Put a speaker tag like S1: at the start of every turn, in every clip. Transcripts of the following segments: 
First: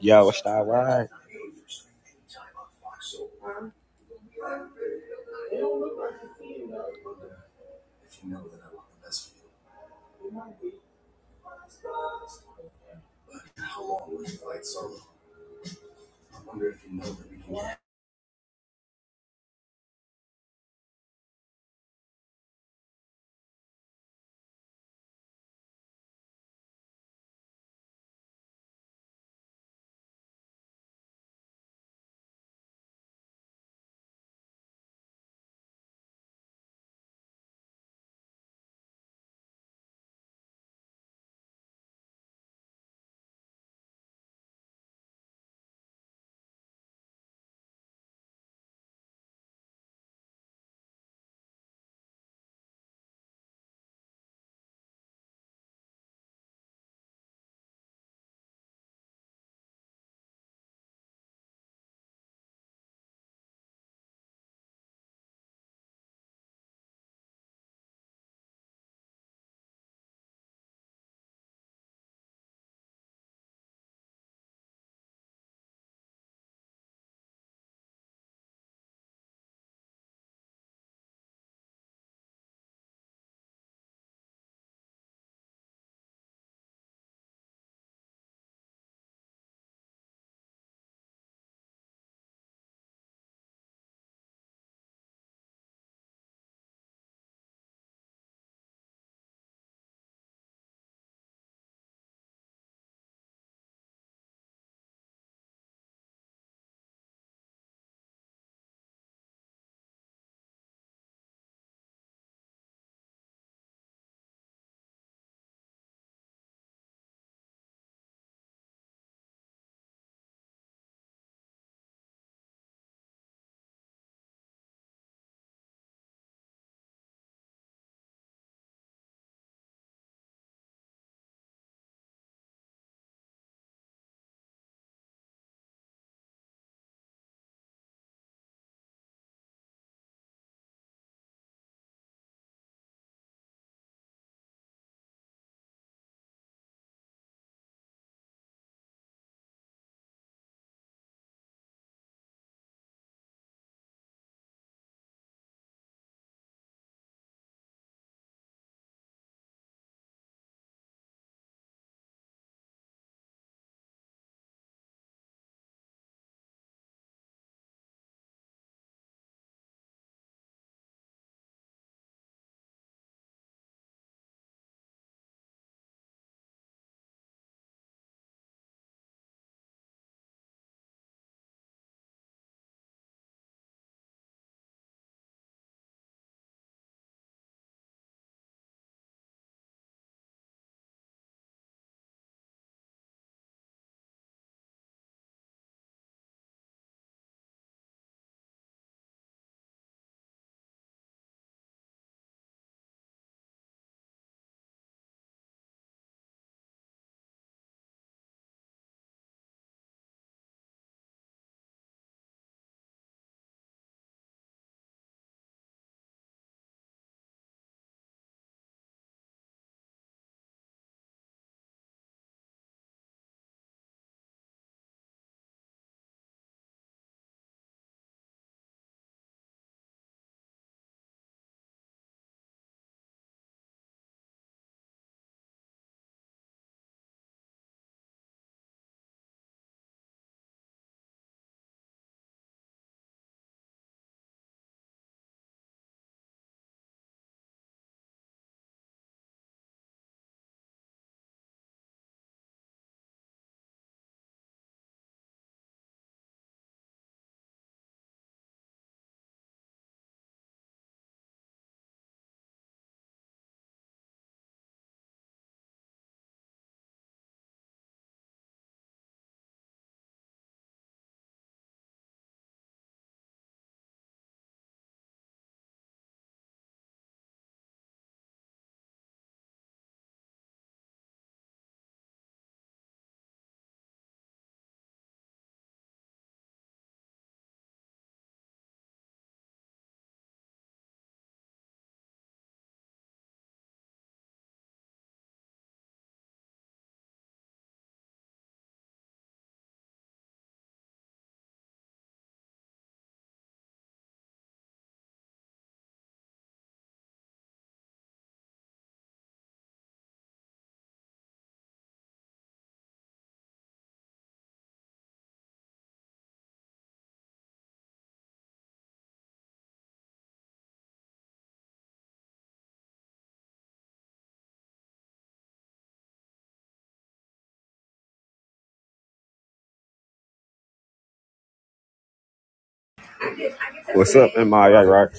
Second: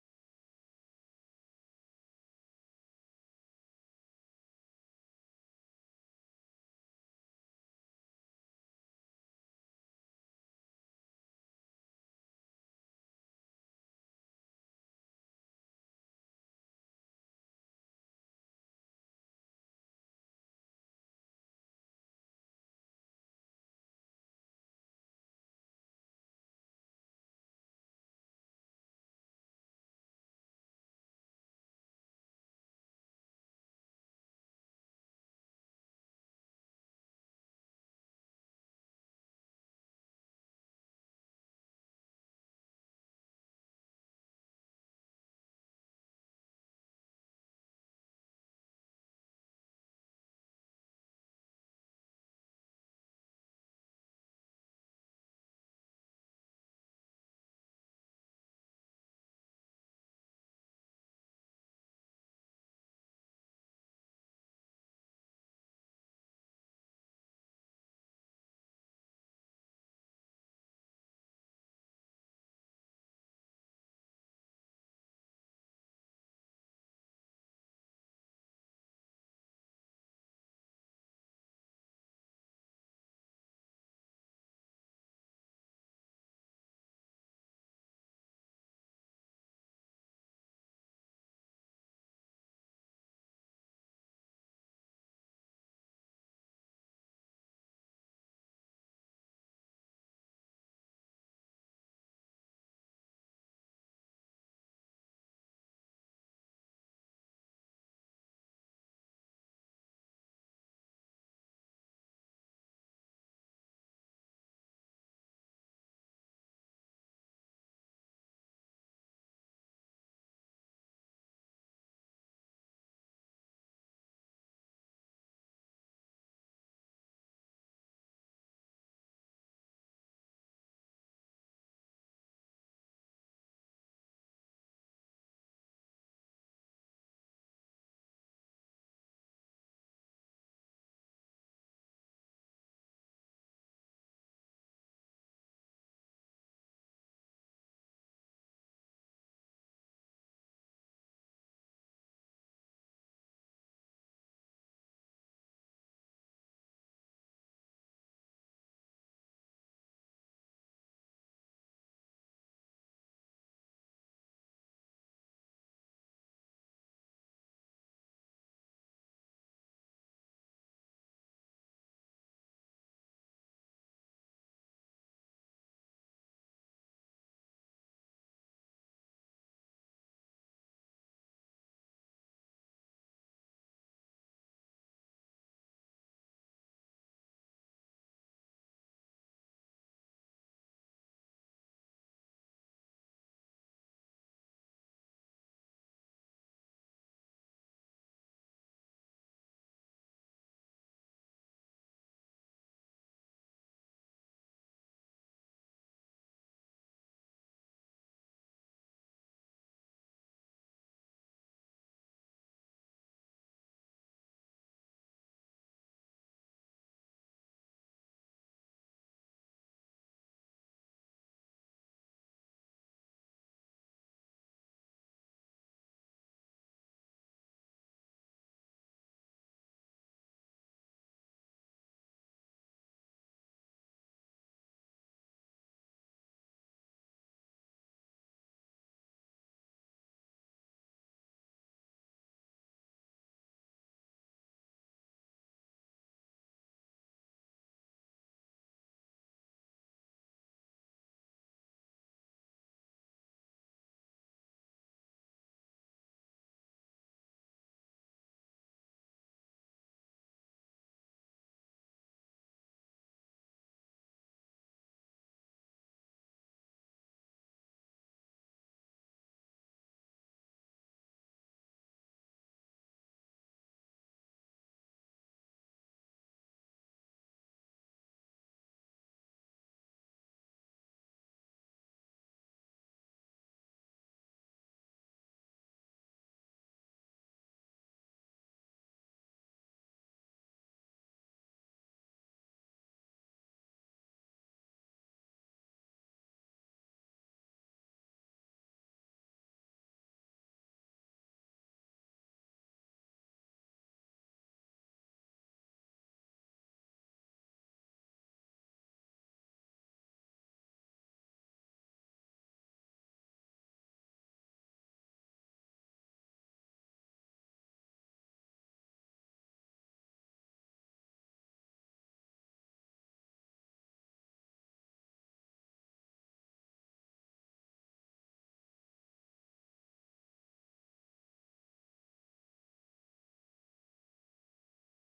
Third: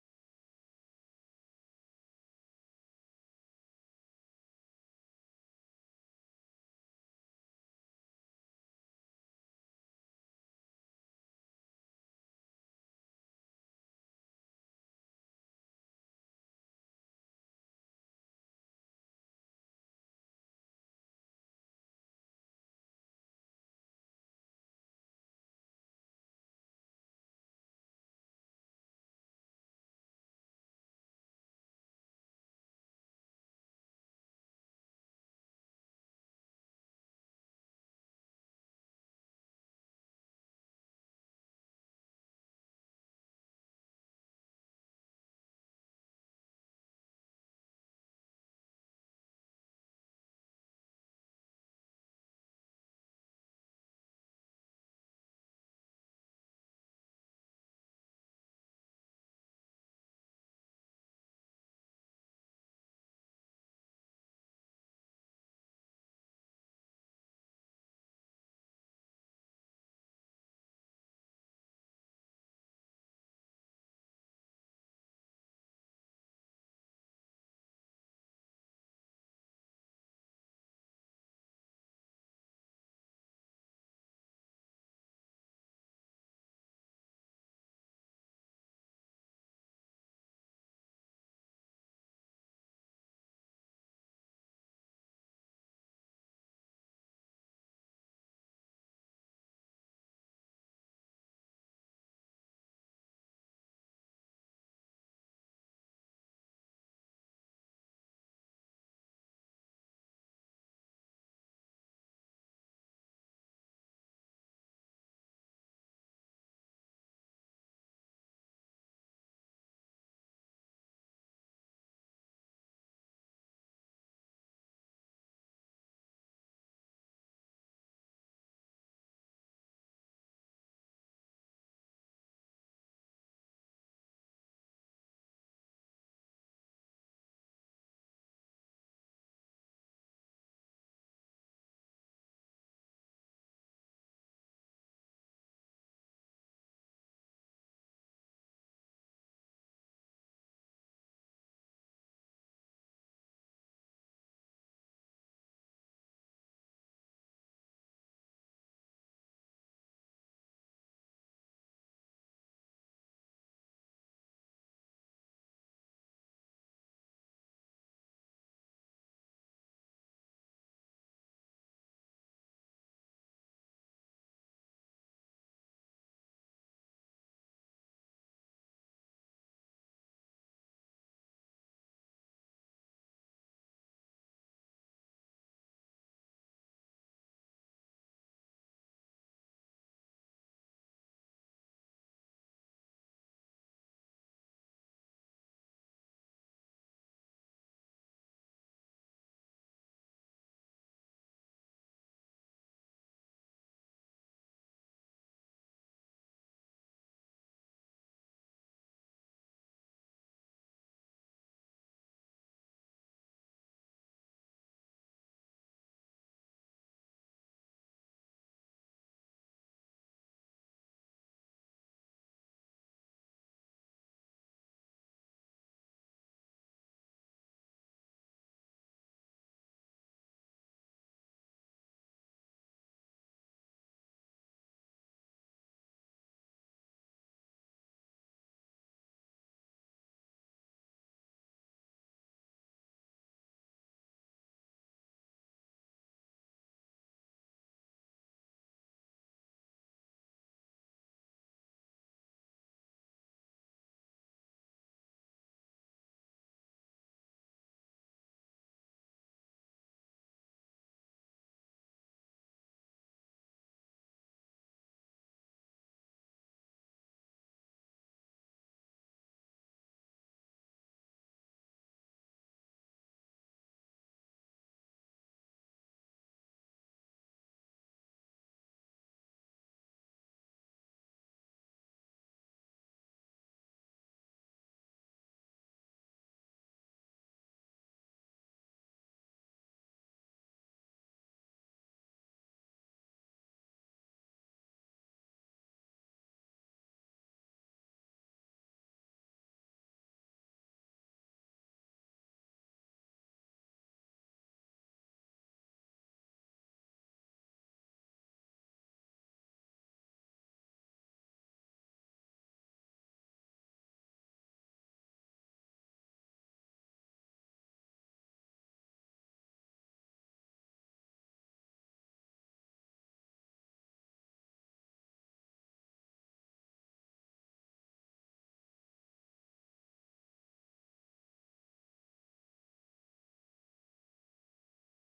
S1: Yo, what's that right? What's up, MIA, right?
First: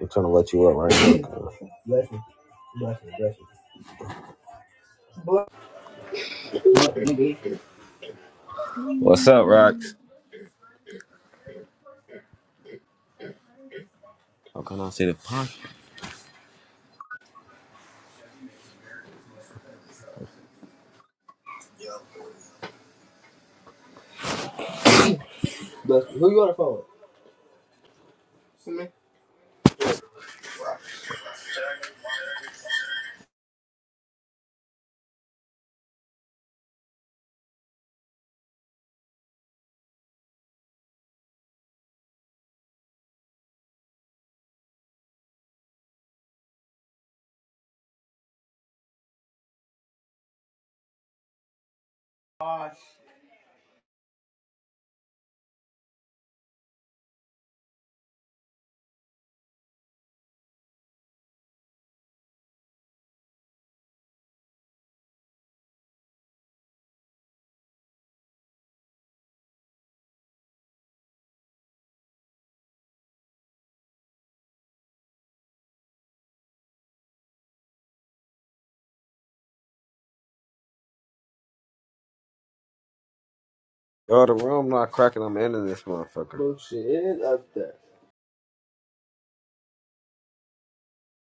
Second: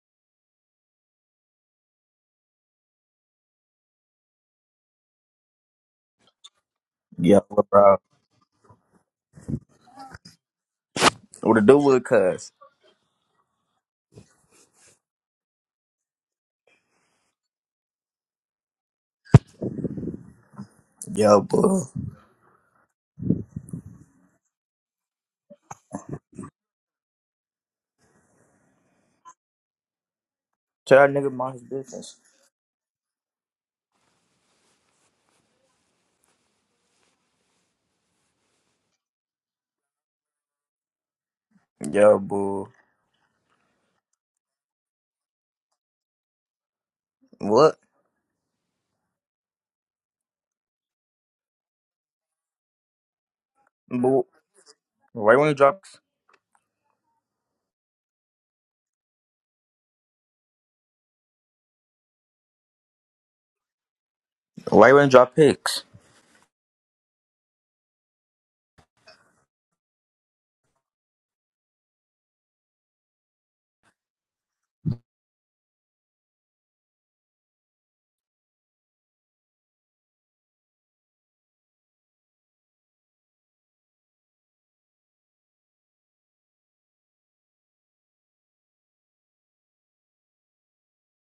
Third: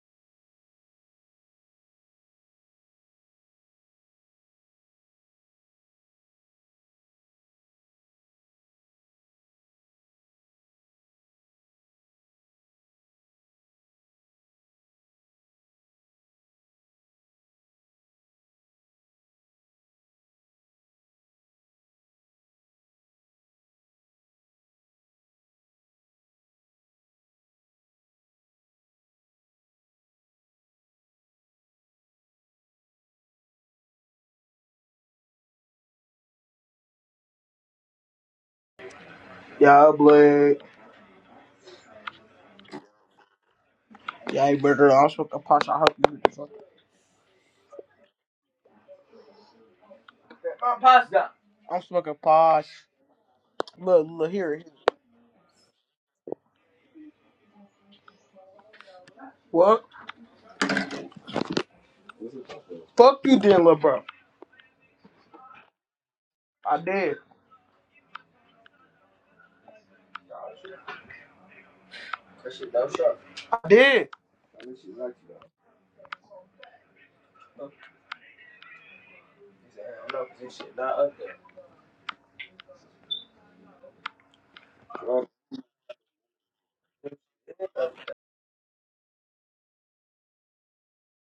S1: I'm trying to let you up right now.
S2: Yo, bro.
S1: What's up, Rox?
S2: What it do with it, cuz?
S1: How can I see the punch?
S2: Yo, boo. Tell that nigga mind his business.
S3: Yeah, all Yeah,
S2: Yo, boo.
S3: you I'm smoking posh. I hope you hear fuck.
S2: What?
S3: I'm posh down. I'm smoking posh. Look,
S2: Boo.
S3: look here. here.
S2: Why you wanna drop?
S3: What? Fuck you then, little bro.
S2: Why you wanna drop pics?
S3: I did. I did.
S1: Yo, the room not cracking. I'm ending this motherfucker.